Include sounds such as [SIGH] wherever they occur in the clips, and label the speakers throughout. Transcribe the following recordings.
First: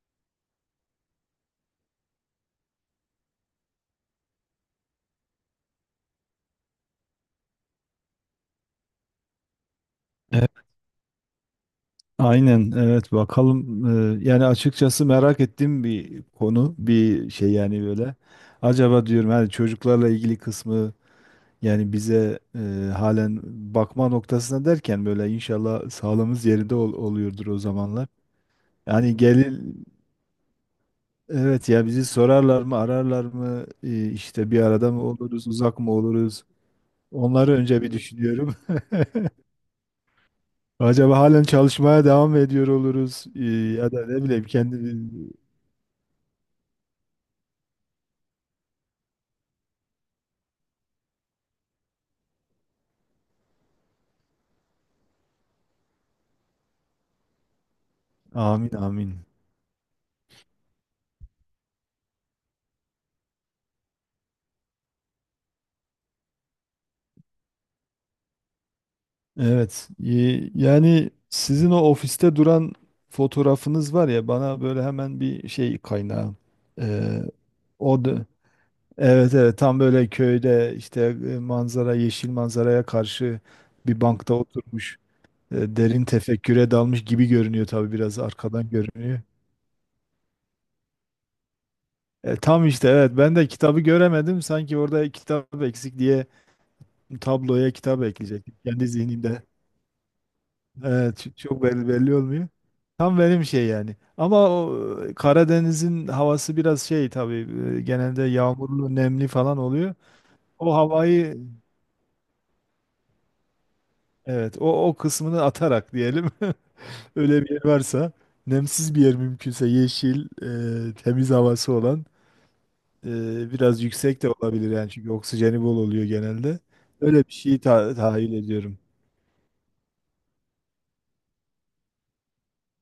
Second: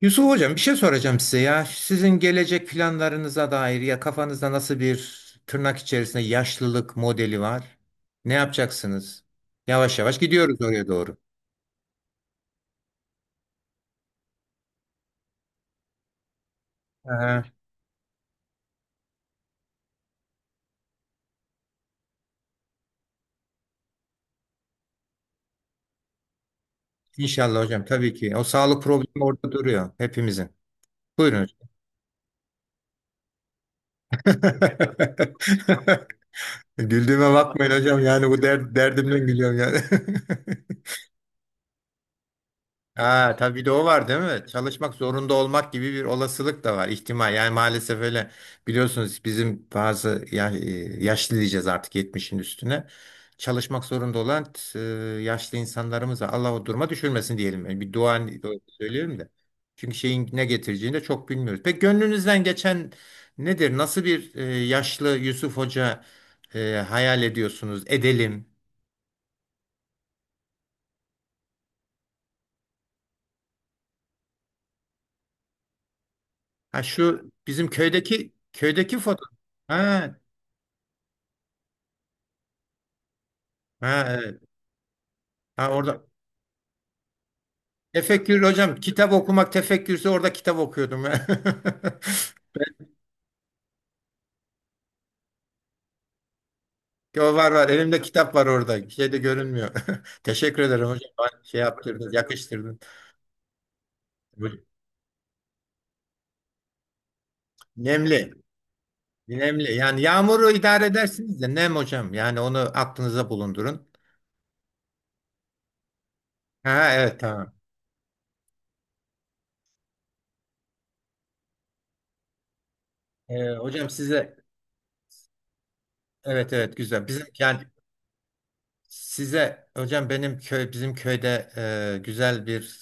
Speaker 1: Yusuf Hocam bir şey soracağım size ya. Sizin gelecek planlarınıza dair ya kafanızda nasıl bir tırnak içerisinde yaşlılık modeli var? Ne yapacaksınız? Yavaş yavaş
Speaker 2: E,
Speaker 1: gidiyoruz oraya doğru.
Speaker 2: Aynen evet bakalım. Yani açıkçası merak ettiğim bir konu bir
Speaker 1: Aha,
Speaker 2: şey yani böyle acaba diyorum hani çocuklarla ilgili kısmı yani bize halen bakma noktasına derken böyle inşallah sağlığımız yerinde oluyordur o
Speaker 1: İnşallah hocam
Speaker 2: zamanlar.
Speaker 1: tabii ki. O sağlık
Speaker 2: Yani
Speaker 1: problemi orada
Speaker 2: gelir
Speaker 1: duruyor hepimizin. Buyurun hocam.
Speaker 2: evet ya bizi sorarlar mı ararlar mı, işte bir arada mı oluruz uzak mı
Speaker 1: [LAUGHS]
Speaker 2: oluruz
Speaker 1: Güldüğüme
Speaker 2: onları
Speaker 1: bakmayın
Speaker 2: önce bir
Speaker 1: hocam yani bu
Speaker 2: düşünüyorum. [LAUGHS]
Speaker 1: derdimden gülüyorum yani. [LAUGHS]
Speaker 2: Acaba halen çalışmaya devam mı ediyor oluruz,
Speaker 1: Ha, tabii bir de o
Speaker 2: Ya da
Speaker 1: var değil
Speaker 2: ne bileyim
Speaker 1: mi? Çalışmak
Speaker 2: kendimiz.
Speaker 1: zorunda olmak gibi bir olasılık da var, ihtimal. Yani maalesef öyle biliyorsunuz bizim bazı ya, yaşlı diyeceğiz artık 70'in üstüne. Çalışmak zorunda olan e, yaşlı insanlarımıza Allah o duruma düşürmesin diyelim. Yani bir dua
Speaker 2: Amin
Speaker 1: söylüyorum
Speaker 2: amin.
Speaker 1: da. Çünkü şeyin ne getireceğini de çok bilmiyoruz. Peki gönlünüzden geçen nedir? Nasıl bir yaşlı Yusuf Hoca hayal ediyorsunuz? Edelim.
Speaker 2: Evet. Yani sizin o ofiste duran fotoğrafınız var ya, bana böyle hemen bir şey kaynağı.
Speaker 1: Ha
Speaker 2: Ee,
Speaker 1: şu bizim
Speaker 2: O da
Speaker 1: köydeki foto.
Speaker 2: evet, evet tam böyle
Speaker 1: Ha,
Speaker 2: köyde işte, manzara, yeşil manzaraya karşı bir
Speaker 1: ha,
Speaker 2: bankta
Speaker 1: evet.
Speaker 2: oturmuş
Speaker 1: Ha, orada
Speaker 2: derin tefekküre dalmış gibi görünüyor, tabii biraz
Speaker 1: tefekkür
Speaker 2: arkadan
Speaker 1: hocam kitap
Speaker 2: görünüyor.
Speaker 1: okumak tefekkürse orada kitap okuyordum. [LAUGHS]
Speaker 2: Tam işte, evet ben de kitabı göremedim sanki, orada kitap eksik diye
Speaker 1: O var var
Speaker 2: tabloya
Speaker 1: elimde
Speaker 2: kitap
Speaker 1: kitap var
Speaker 2: ekleyecektim kendi
Speaker 1: orada şey de
Speaker 2: zihnimde.
Speaker 1: görünmüyor. [LAUGHS] Teşekkür ederim hocam,
Speaker 2: Evet,
Speaker 1: bana şey
Speaker 2: çok belli,
Speaker 1: yaptırdın,
Speaker 2: belli olmuyor.
Speaker 1: yakıştırdın.
Speaker 2: Tam benim şey yani. Ama o Karadeniz'in havası biraz şey tabii, genelde
Speaker 1: Nemli,
Speaker 2: yağmurlu, nemli falan
Speaker 1: nemli
Speaker 2: oluyor.
Speaker 1: yani yağmuru
Speaker 2: O
Speaker 1: idare
Speaker 2: havayı,
Speaker 1: edersiniz de nem hocam, yani onu aklınıza bulundurun.
Speaker 2: evet, o kısmını atarak diyelim. [LAUGHS]
Speaker 1: Ha, evet
Speaker 2: Öyle bir
Speaker 1: tamam.
Speaker 2: yer varsa, nemsiz bir yer mümkünse yeşil, temiz havası olan,
Speaker 1: Ee,
Speaker 2: biraz
Speaker 1: hocam
Speaker 2: yüksek de
Speaker 1: size,
Speaker 2: olabilir yani, çünkü oksijeni bol oluyor
Speaker 1: evet
Speaker 2: genelde.
Speaker 1: evet, güzel
Speaker 2: Öyle
Speaker 1: bizim
Speaker 2: bir
Speaker 1: yani,
Speaker 2: şeyi tahayyül ediyorum.
Speaker 1: size hocam benim bizim köyde güzel bir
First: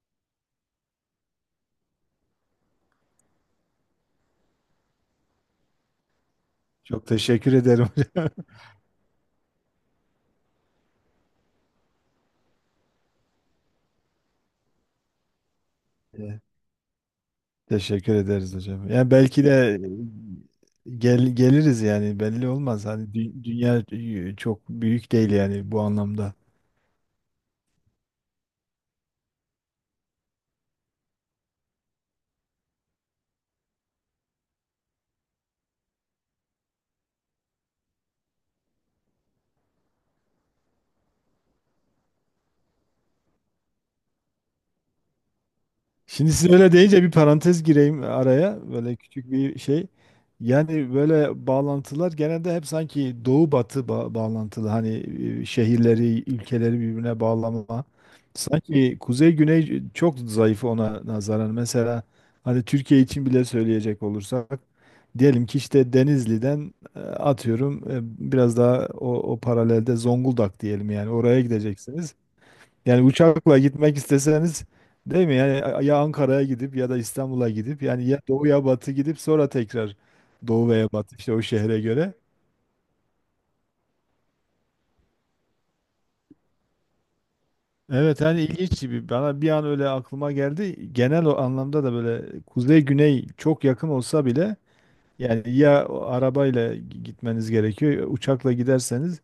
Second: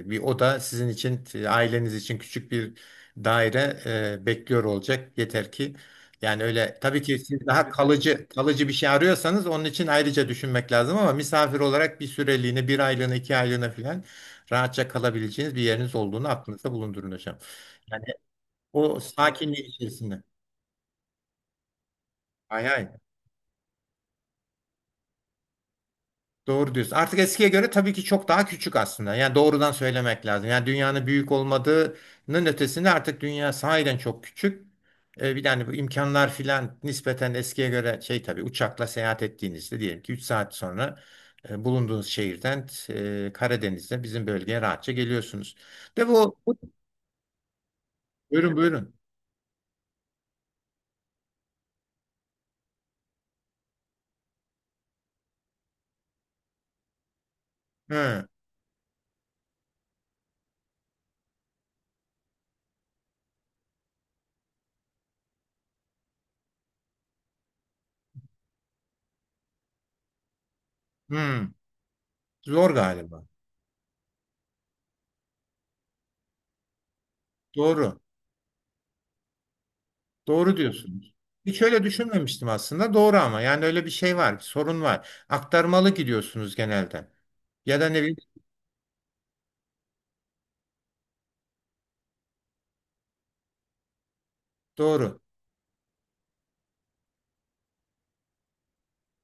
Speaker 1: e, bir oda sizin için, aileniz için küçük bir daire bekliyor olacak. Yeter ki, yani öyle tabii
Speaker 2: Çok
Speaker 1: ki, siz
Speaker 2: teşekkür
Speaker 1: daha
Speaker 2: ederim
Speaker 1: kalıcı
Speaker 2: hocam.
Speaker 1: kalıcı bir şey arıyorsanız onun için ayrıca düşünmek lazım, ama misafir olarak bir süreliğine, bir aylığına, 2 aylığına falan rahatça kalabileceğiniz bir yeriniz olduğunu
Speaker 2: [LAUGHS]
Speaker 1: aklınızda bulundurun hocam. Yani
Speaker 2: Teşekkür ederiz hocam.
Speaker 1: o
Speaker 2: Yani belki
Speaker 1: sakinliğin
Speaker 2: de
Speaker 1: içerisinde.
Speaker 2: geliriz yani, belli
Speaker 1: Hay
Speaker 2: olmaz.
Speaker 1: hay.
Speaker 2: Hani dünya çok büyük değil yani bu anlamda.
Speaker 1: Doğru diyorsun. Artık eskiye göre tabii ki çok daha küçük aslında. Yani doğrudan söylemek lazım. Yani dünyanın büyük olmadığının ötesinde artık dünya sahiden çok küçük. Bir tane, bu imkanlar filan nispeten eskiye göre şey, tabii uçakla seyahat ettiğinizde diyelim ki 3 saat sonra bulunduğunuz şehirden Karadeniz'de bizim bölgeye rahatça geliyorsunuz. De
Speaker 2: Şimdi
Speaker 1: bu,
Speaker 2: siz
Speaker 1: bu-
Speaker 2: öyle deyince bir parantez gireyim
Speaker 1: buyurun
Speaker 2: araya.
Speaker 1: buyurun.
Speaker 2: Böyle küçük bir şey. Yani böyle bağlantılar genelde hep sanki doğu batı bağlantılı. Hani şehirleri, ülkeleri birbirine bağlama.
Speaker 1: Hı,
Speaker 2: Sanki kuzey güney çok zayıf ona nazaran. Mesela hani Türkiye için bile söyleyecek olursak, diyelim ki işte Denizli'den atıyorum biraz daha o paralelde Zonguldak diyelim, yani oraya
Speaker 1: hı.
Speaker 2: gideceksiniz.
Speaker 1: Zor
Speaker 2: Yani
Speaker 1: galiba.
Speaker 2: uçakla gitmek isteseniz, değil mi? Yani ya Ankara'ya gidip ya da İstanbul'a gidip,
Speaker 1: Doğru.
Speaker 2: yani ya doğu ya batı gidip sonra tekrar
Speaker 1: Doğru
Speaker 2: doğu veya
Speaker 1: diyorsunuz.
Speaker 2: batı, işte o
Speaker 1: Hiç
Speaker 2: şehre
Speaker 1: öyle
Speaker 2: göre.
Speaker 1: düşünmemiştim aslında. Doğru, ama yani öyle bir şey var, bir sorun var. Aktarmalı gidiyorsunuz genelde. Ya da ne bileyim,
Speaker 2: Evet, hani ilginç gibi, bana bir an öyle aklıma geldi. Genel o anlamda da böyle kuzey güney çok yakın olsa bile
Speaker 1: doğru.
Speaker 2: yani, ya o arabayla gitmeniz gerekiyor ya uçakla giderseniz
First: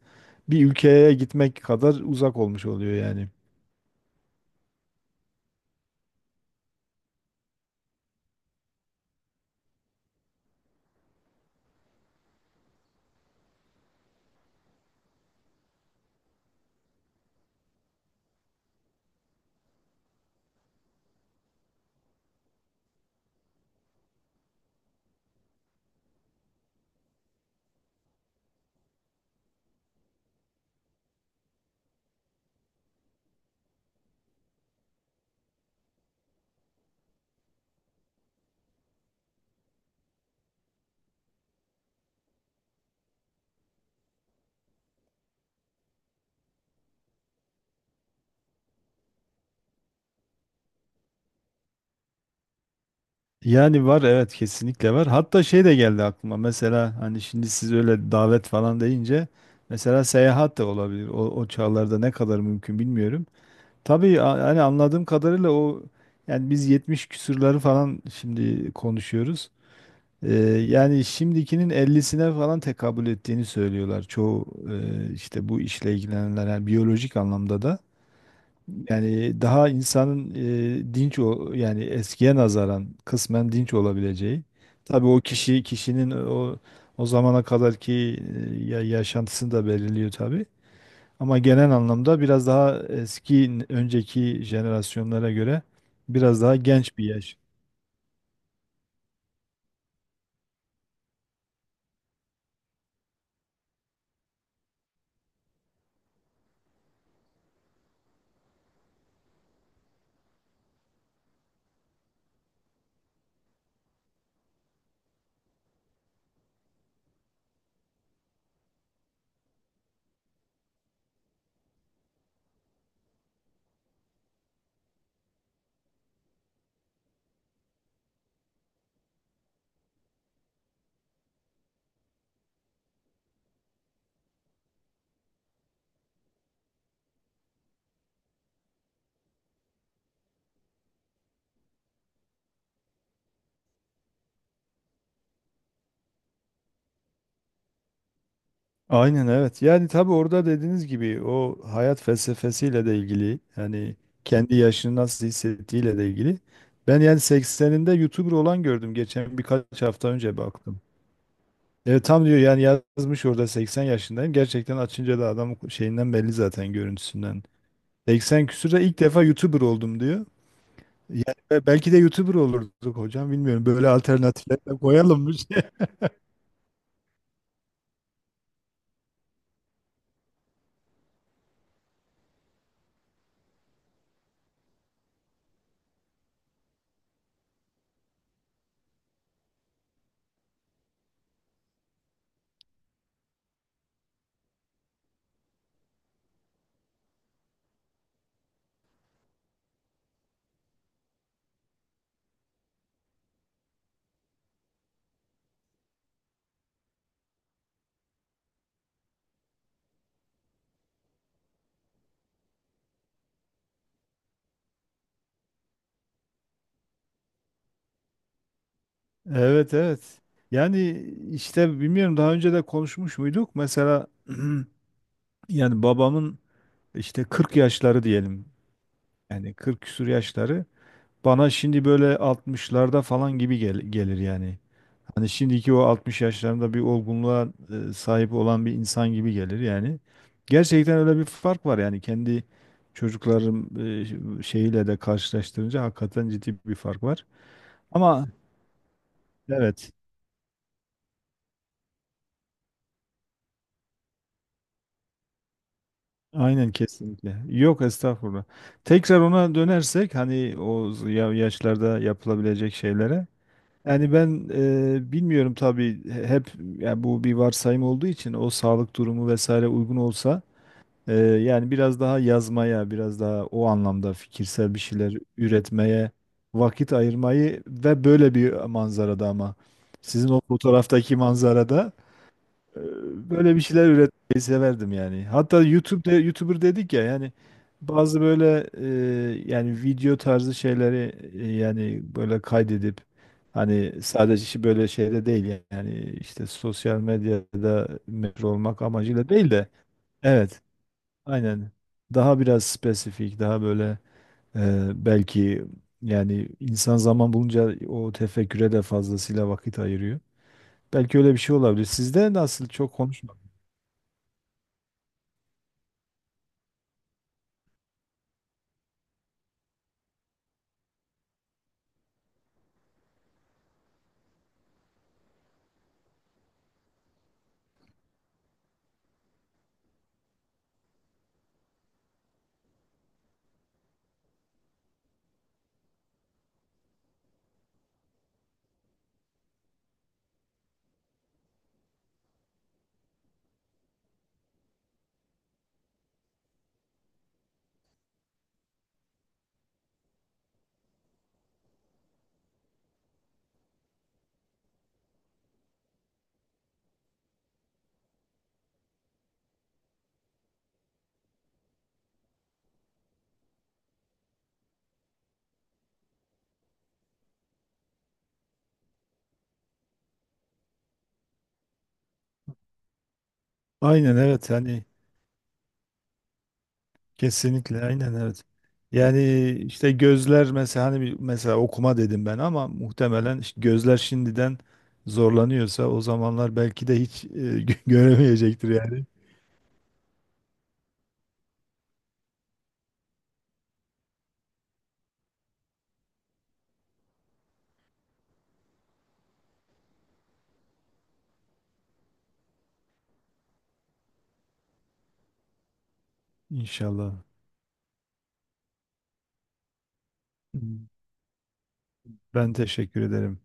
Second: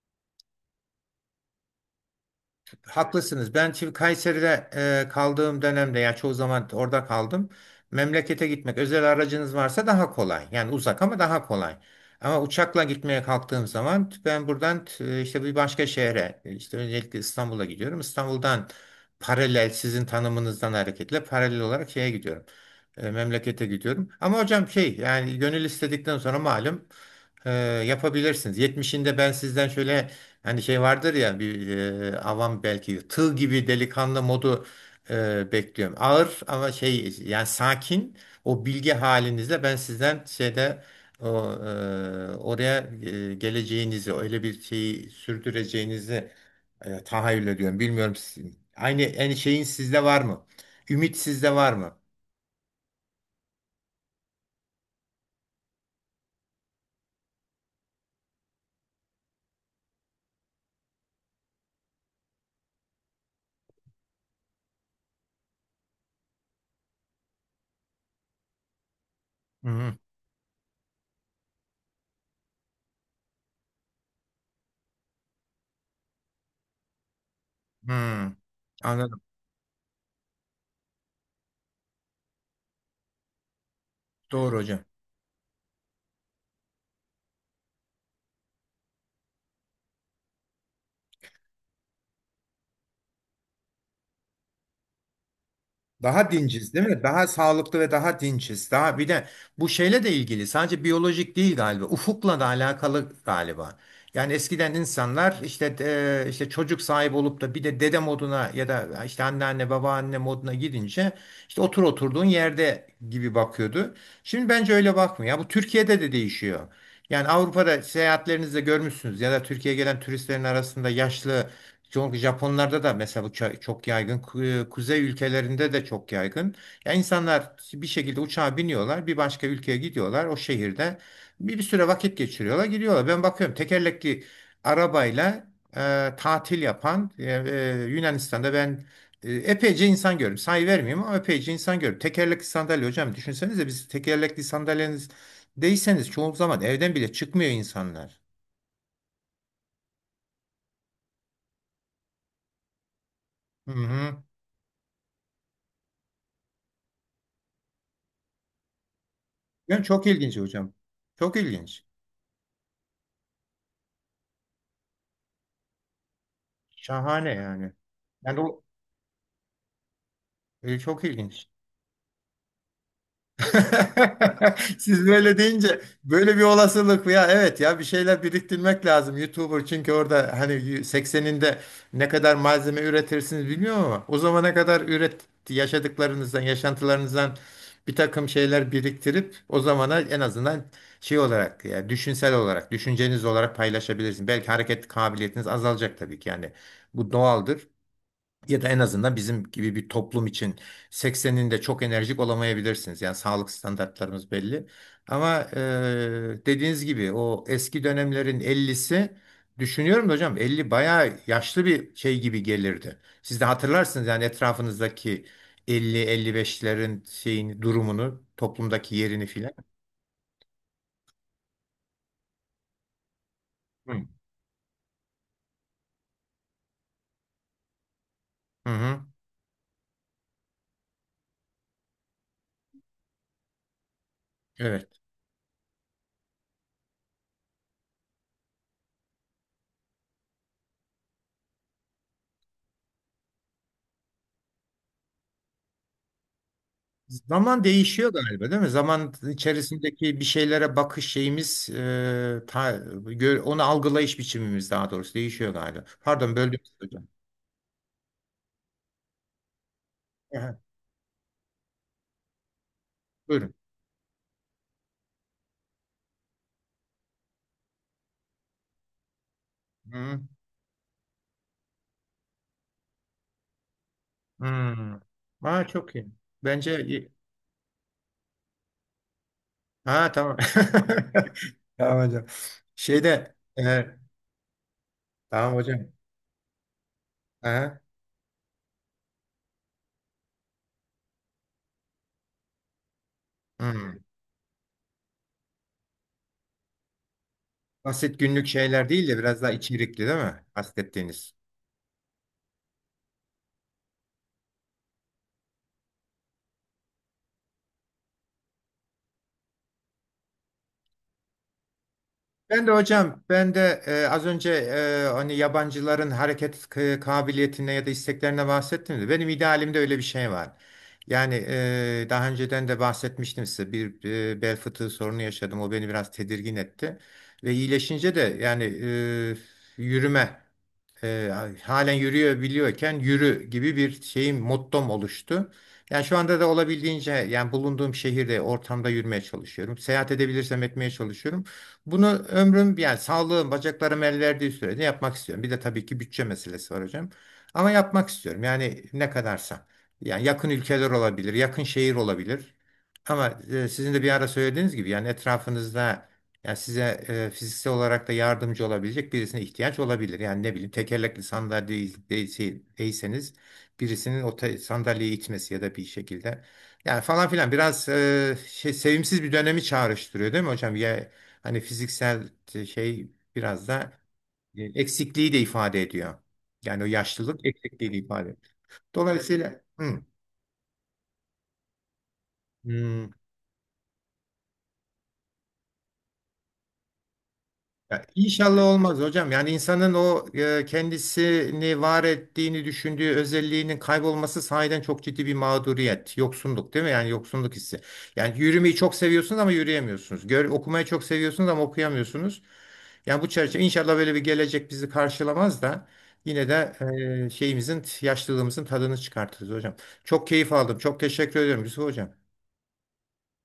Speaker 2: bir ülkeye gitmek kadar uzak olmuş oluyor yani.
Speaker 1: Haklısınız. Ben şimdi Kayseri'de kaldığım dönemde, yani çoğu zaman orada kaldım. Memlekete gitmek özel aracınız varsa daha kolay. Yani uzak ama daha kolay. Ama uçakla gitmeye kalktığım zaman ben buradan işte bir başka şehre, işte öncelikle İstanbul'a gidiyorum. İstanbul'dan paralel, sizin tanımınızdan hareketle paralel olarak şeye gidiyorum. Memlekete gidiyorum. Ama hocam şey yani, gönül istedikten sonra malum ee, yapabilirsiniz. 70'inde ben sizden şöyle, hani şey vardır ya, bir avam belki, tığ gibi delikanlı modu bekliyorum. Ağır ama şey yani sakin, o bilgi halinizle ben sizden şeyde o, oraya geleceğinizi, öyle bir şeyi sürdüreceğinizi tahayyül ediyorum. Bilmiyorum, aynı en şeyin sizde var mı? Ümit sizde var mı?
Speaker 2: Yani var, evet kesinlikle var. Hatta şey de geldi aklıma, mesela hani şimdi siz öyle davet falan deyince, mesela seyahat de olabilir. O çağlarda ne kadar mümkün bilmiyorum. Tabii, hani anladığım kadarıyla o, yani biz 70 küsurları falan şimdi konuşuyoruz.
Speaker 1: Hı hı.
Speaker 2: Ee, Yani şimdikinin 50'sine falan tekabül ettiğini söylüyorlar çoğu işte bu işle ilgilenenler, yani biyolojik anlamda da.
Speaker 1: Hı. Anladım.
Speaker 2: Yani daha insanın dinç, o yani eskiye nazaran kısmen dinç olabileceği.
Speaker 1: Doğru hocam.
Speaker 2: Tabii o kişi, kişinin o zamana kadarki yaşantısını da belirliyor tabii. Ama genel anlamda biraz daha eski, önceki jenerasyonlara göre
Speaker 1: Daha
Speaker 2: biraz daha
Speaker 1: dinciz değil
Speaker 2: genç
Speaker 1: mi?
Speaker 2: bir
Speaker 1: Daha
Speaker 2: yaş.
Speaker 1: sağlıklı ve daha dinciz. Daha bir de bu şeyle de ilgili, sadece biyolojik değil galiba. Ufukla da alakalı galiba. Yani eskiden insanlar işte, işte çocuk sahibi olup da bir de dede moduna ya da işte anneanne, babaanne moduna gidince, işte oturduğun yerde gibi bakıyordu. Şimdi bence öyle bakmıyor. Bu Türkiye'de de değişiyor. Yani Avrupa'da seyahatlerinizde görmüşsünüz, ya da Türkiye'ye gelen turistlerin arasında yaşlı, çünkü Japonlarda da mesela bu çok yaygın. Kuzey ülkelerinde de çok yaygın. Ya, insanlar bir şekilde uçağa biniyorlar, bir başka ülkeye gidiyorlar. O şehirde bir süre vakit geçiriyorlar, gidiyorlar. Ben bakıyorum tekerlekli arabayla tatil yapan, Yunanistan'da ben epeyce insan gördüm. Sayı vermeyeyim ama epeyce insan gördüm. Tekerlekli sandalye hocam, düşünsenize, biz tekerlekli sandalyeniz değilseniz çoğu zaman evden bile çıkmıyor insanlar.
Speaker 2: Aynen evet. Yani tabii orada dediğiniz gibi, o hayat felsefesiyle de ilgili
Speaker 1: Hı
Speaker 2: yani,
Speaker 1: hı.
Speaker 2: kendi yaşını nasıl hissettiğiyle de ilgili. Ben yani 80'inde YouTuber olan gördüm geçen, birkaç
Speaker 1: Yani çok
Speaker 2: hafta
Speaker 1: ilginç
Speaker 2: önce
Speaker 1: hocam.
Speaker 2: baktım.
Speaker 1: Çok ilginç.
Speaker 2: Evet, tam diyor yani, yazmış orada 80 yaşındayım. Gerçekten açınca da adam şeyinden belli zaten,
Speaker 1: Şahane
Speaker 2: görüntüsünden.
Speaker 1: yani. Yani
Speaker 2: 80
Speaker 1: o
Speaker 2: küsürde ilk defa YouTuber oldum diyor.
Speaker 1: çok
Speaker 2: Yani
Speaker 1: ilginç.
Speaker 2: belki de YouTuber olurduk hocam, bilmiyorum. Böyle
Speaker 1: [LAUGHS]
Speaker 2: alternatifler de
Speaker 1: Siz
Speaker 2: koyalım. [LAUGHS]
Speaker 1: böyle deyince böyle bir olasılık, ya evet, ya bir şeyler biriktirmek lazım YouTuber, çünkü orada hani 80'inde ne kadar malzeme üretirsiniz bilmiyorum, ama o zamana kadar üret, yaşadıklarınızdan, yaşantılarınızdan bir takım şeyler biriktirip o zamana, en azından şey olarak, yani düşünsel olarak, düşünceniz olarak paylaşabilirsiniz. Belki hareket kabiliyetiniz azalacak tabii ki, yani bu doğaldır. Ya da en azından bizim gibi bir toplum için 80'inde çok enerjik olamayabilirsiniz. Yani sağlık standartlarımız belli. Ama dediğiniz gibi, o eski dönemlerin 50'si, düşünüyorum da hocam, 50 bayağı yaşlı bir şey gibi gelirdi. Siz de hatırlarsınız, yani etrafınızdaki elli, elli beşlerin şeyini, durumunu, toplumdaki yerini filan.
Speaker 2: Evet, evet. Yani işte bilmiyorum, daha önce de konuşmuş muyduk?
Speaker 1: Hı.
Speaker 2: Mesela [CLEARS THROAT] yani babamın işte 40 yaşları diyelim.
Speaker 1: Hı hı.
Speaker 2: Yani 40 küsur yaşları bana şimdi böyle 60'larda falan gibi gelir yani.
Speaker 1: Evet.
Speaker 2: Hani şimdiki o 60 yaşlarında bir olgunluğa sahip olan bir insan gibi gelir yani. Gerçekten öyle bir fark var, yani kendi çocuklarım şeyiyle de karşılaştırınca hakikaten ciddi bir fark var.
Speaker 1: Zaman değişiyor
Speaker 2: Ama
Speaker 1: galiba değil mi? Zaman
Speaker 2: evet.
Speaker 1: içerisindeki bir şeylere bakış şeyimiz, onu algılayış biçimimiz daha doğrusu değişiyor galiba. Pardon, böldüm
Speaker 2: Aynen
Speaker 1: sizi hocam.
Speaker 2: kesinlikle. Yok estağfurullah. Tekrar ona dönersek,
Speaker 1: Aha,
Speaker 2: hani o yaşlarda yapılabilecek şeylere.
Speaker 1: buyurun.
Speaker 2: Yani ben bilmiyorum tabii, hep yani bu bir varsayım olduğu için, o sağlık durumu vesaire uygun
Speaker 1: Hı,
Speaker 2: olsa yani biraz daha yazmaya, biraz daha o anlamda fikirsel bir
Speaker 1: hı.
Speaker 2: şeyler
Speaker 1: Ha, çok iyi.
Speaker 2: üretmeye
Speaker 1: Bence
Speaker 2: vakit
Speaker 1: iyi.
Speaker 2: ayırmayı, ve böyle bir manzarada, ama
Speaker 1: Ha,
Speaker 2: sizin
Speaker 1: tamam.
Speaker 2: o fotoğraftaki
Speaker 1: [LAUGHS]
Speaker 2: manzarada,
Speaker 1: Tamam hocam.
Speaker 2: ee,
Speaker 1: Şeyde
Speaker 2: böyle bir şeyler üretmeyi severdim yani.
Speaker 1: tamam
Speaker 2: Hatta
Speaker 1: hocam.
Speaker 2: YouTube'da YouTuber dedik ya yani,
Speaker 1: Aha,
Speaker 2: bazı böyle yani video tarzı şeyleri yani böyle kaydedip,
Speaker 1: hı.
Speaker 2: hani sadece işi böyle şeyde değil yani, işte sosyal medyada
Speaker 1: Basit
Speaker 2: meşhur
Speaker 1: günlük
Speaker 2: olmak
Speaker 1: şeyler değil de
Speaker 2: amacıyla
Speaker 1: biraz daha
Speaker 2: değil de,
Speaker 1: içerikli, değil mi?
Speaker 2: evet
Speaker 1: Kastettiğiniz.
Speaker 2: aynen, daha biraz spesifik, daha böyle belki yani, insan zaman bulunca o tefekküre de fazlasıyla vakit ayırıyor. Belki öyle bir şey olabilir. Sizde
Speaker 1: Ben
Speaker 2: nasıl,
Speaker 1: de
Speaker 2: çok
Speaker 1: hocam,
Speaker 2: konuşmadım.
Speaker 1: ben de az önce hani yabancıların hareket kabiliyetine ya da isteklerine bahsettim de, benim idealimde öyle bir şey var. Yani daha önceden de bahsetmiştim size, bir bel fıtığı sorunu yaşadım. O beni biraz tedirgin etti ve iyileşince de yani yürüme, e, halen yürüyebiliyorken yürü gibi bir şeyim, mottom oluştu. Yani şu anda da olabildiğince, yani bulunduğum şehirde, ortamda yürümeye çalışıyorum. Seyahat edebilirsem etmeye çalışıyorum. Bunu ömrüm, yani sağlığım, bacaklarım el verdiği sürede yapmak istiyorum. Bir de tabii ki bütçe meselesi var hocam. Ama yapmak istiyorum. Yani ne kadarsa. Yani yakın ülkeler olabilir, yakın şehir olabilir. Ama sizin de bir ara söylediğiniz gibi, yani etrafınızda, yani size fiziksel olarak da yardımcı olabilecek birisine ihtiyaç olabilir. Yani ne bileyim, tekerlekli sandalye değilseniz, birisinin o sandalyeyi itmesi ya da bir şekilde. Yani falan filan, biraz şey, sevimsiz bir dönemi çağrıştırıyor değil mi hocam? Ya, hani fiziksel şey, biraz da
Speaker 2: Aynen evet, hani
Speaker 1: eksikliği de ifade ediyor. Yani o yaşlılık
Speaker 2: kesinlikle,
Speaker 1: eksikliği de
Speaker 2: aynen
Speaker 1: ifade
Speaker 2: evet.
Speaker 1: ediyor.
Speaker 2: Yani
Speaker 1: Dolayısıyla
Speaker 2: işte
Speaker 1: hı,
Speaker 2: gözler mesela, hani mesela okuma dedim ben, ama
Speaker 1: hı.
Speaker 2: muhtemelen işte gözler şimdiden zorlanıyorsa, o zamanlar belki de hiç [LAUGHS]
Speaker 1: Ya, İnşallah
Speaker 2: göremeyecektir
Speaker 1: olmaz
Speaker 2: yani.
Speaker 1: hocam. Yani insanın o kendisini var ettiğini düşündüğü özelliğinin kaybolması sahiden çok ciddi bir mağduriyet, yoksunluk değil mi? Yani yoksunluk hissi. Yani yürümeyi çok seviyorsunuz ama yürüyemiyorsunuz. Okumayı çok seviyorsunuz ama okuyamıyorsunuz. Yani bu çerçeve, inşallah böyle bir gelecek bizi karşılamaz da, yine de
Speaker 2: İnşallah.
Speaker 1: şeyimizin, yaşlılığımızın tadını çıkartırız hocam. Çok keyif aldım. Çok teşekkür ediyorum Yusuf hocam.
Speaker 2: Ben teşekkür ederim.